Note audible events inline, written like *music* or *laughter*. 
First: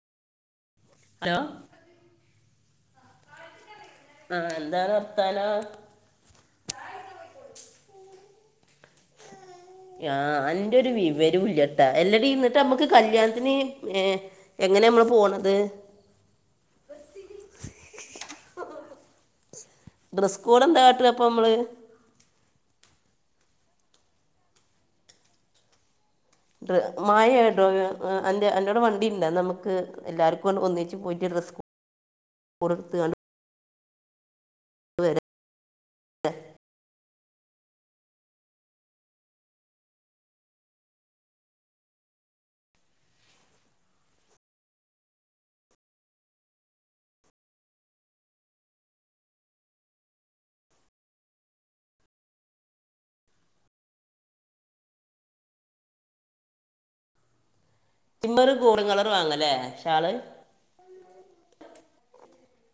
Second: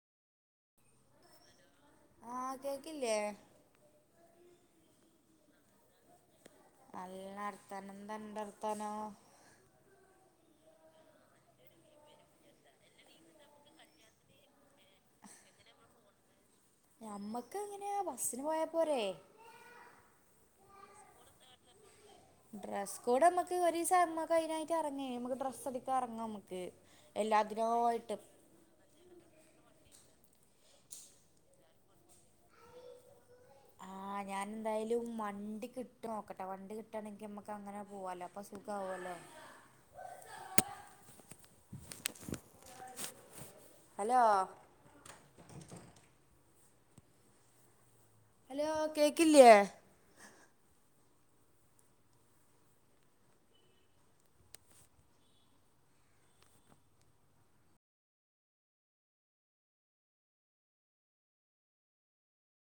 hello ആഹ് കേക്കില്ലേ ആഹ് എന്താണ് വർത്താനം നല്ല ർത്താനം എന്താന്റർത്താനം *inaudible* ആഹ് അന്റെരു വിവരുല്ല്യട്ടാ എല്ലടി ന്ന്ട്ട് നമ്മക്ക് കല്യാണത്തിന് ഏ എങ്ങനെ നമ്മള് പോണത് ഞമ്മക്കെങ്ങനെ യാബസ്സിന് പോയപ്പോരേ ഡ്രസ്സ്കോഡ് എന്താകാട്ട അപ്പം നമ്മള് ഡ്രസ്സ്കോഡ് നമക്ക് ഒരിസ മ്മകയിനായിട്ടെ അറ്ങ്ങേ നമ്മക്ക് ഡ്രസ്സടിക്കാ റ്ങ്ങാ നമ്മക്ക് ഡ്ര മയെടോ എല്ലാത്തിനുമായിട്ട് അൻ ന്റോടെ വണ്ടിണ്ട നമ്മക്ക് എല്ലാർക്കും ഒ ഒന്നിച്ച് പോയിട്ട് ഡ്രസ്സ്‌ കൊട്ത്ത് കാണ്ട് ആഹ് ഞാൻ എന്തായാലും വണ്ടി കിട്ടും നോക്കട്ടെ വണ്ടി കി കിട്ടണെങ്കി നമുക്ക് അങ്ങനെ പോവാല്ല അപ്പാ സുഖ ആവോല്ലോ ഹലോ ഹലോ കേക്കില്ലേ മ്മറ് കൂറും കളറ് വാങ്ങല്ലേ ഷാള്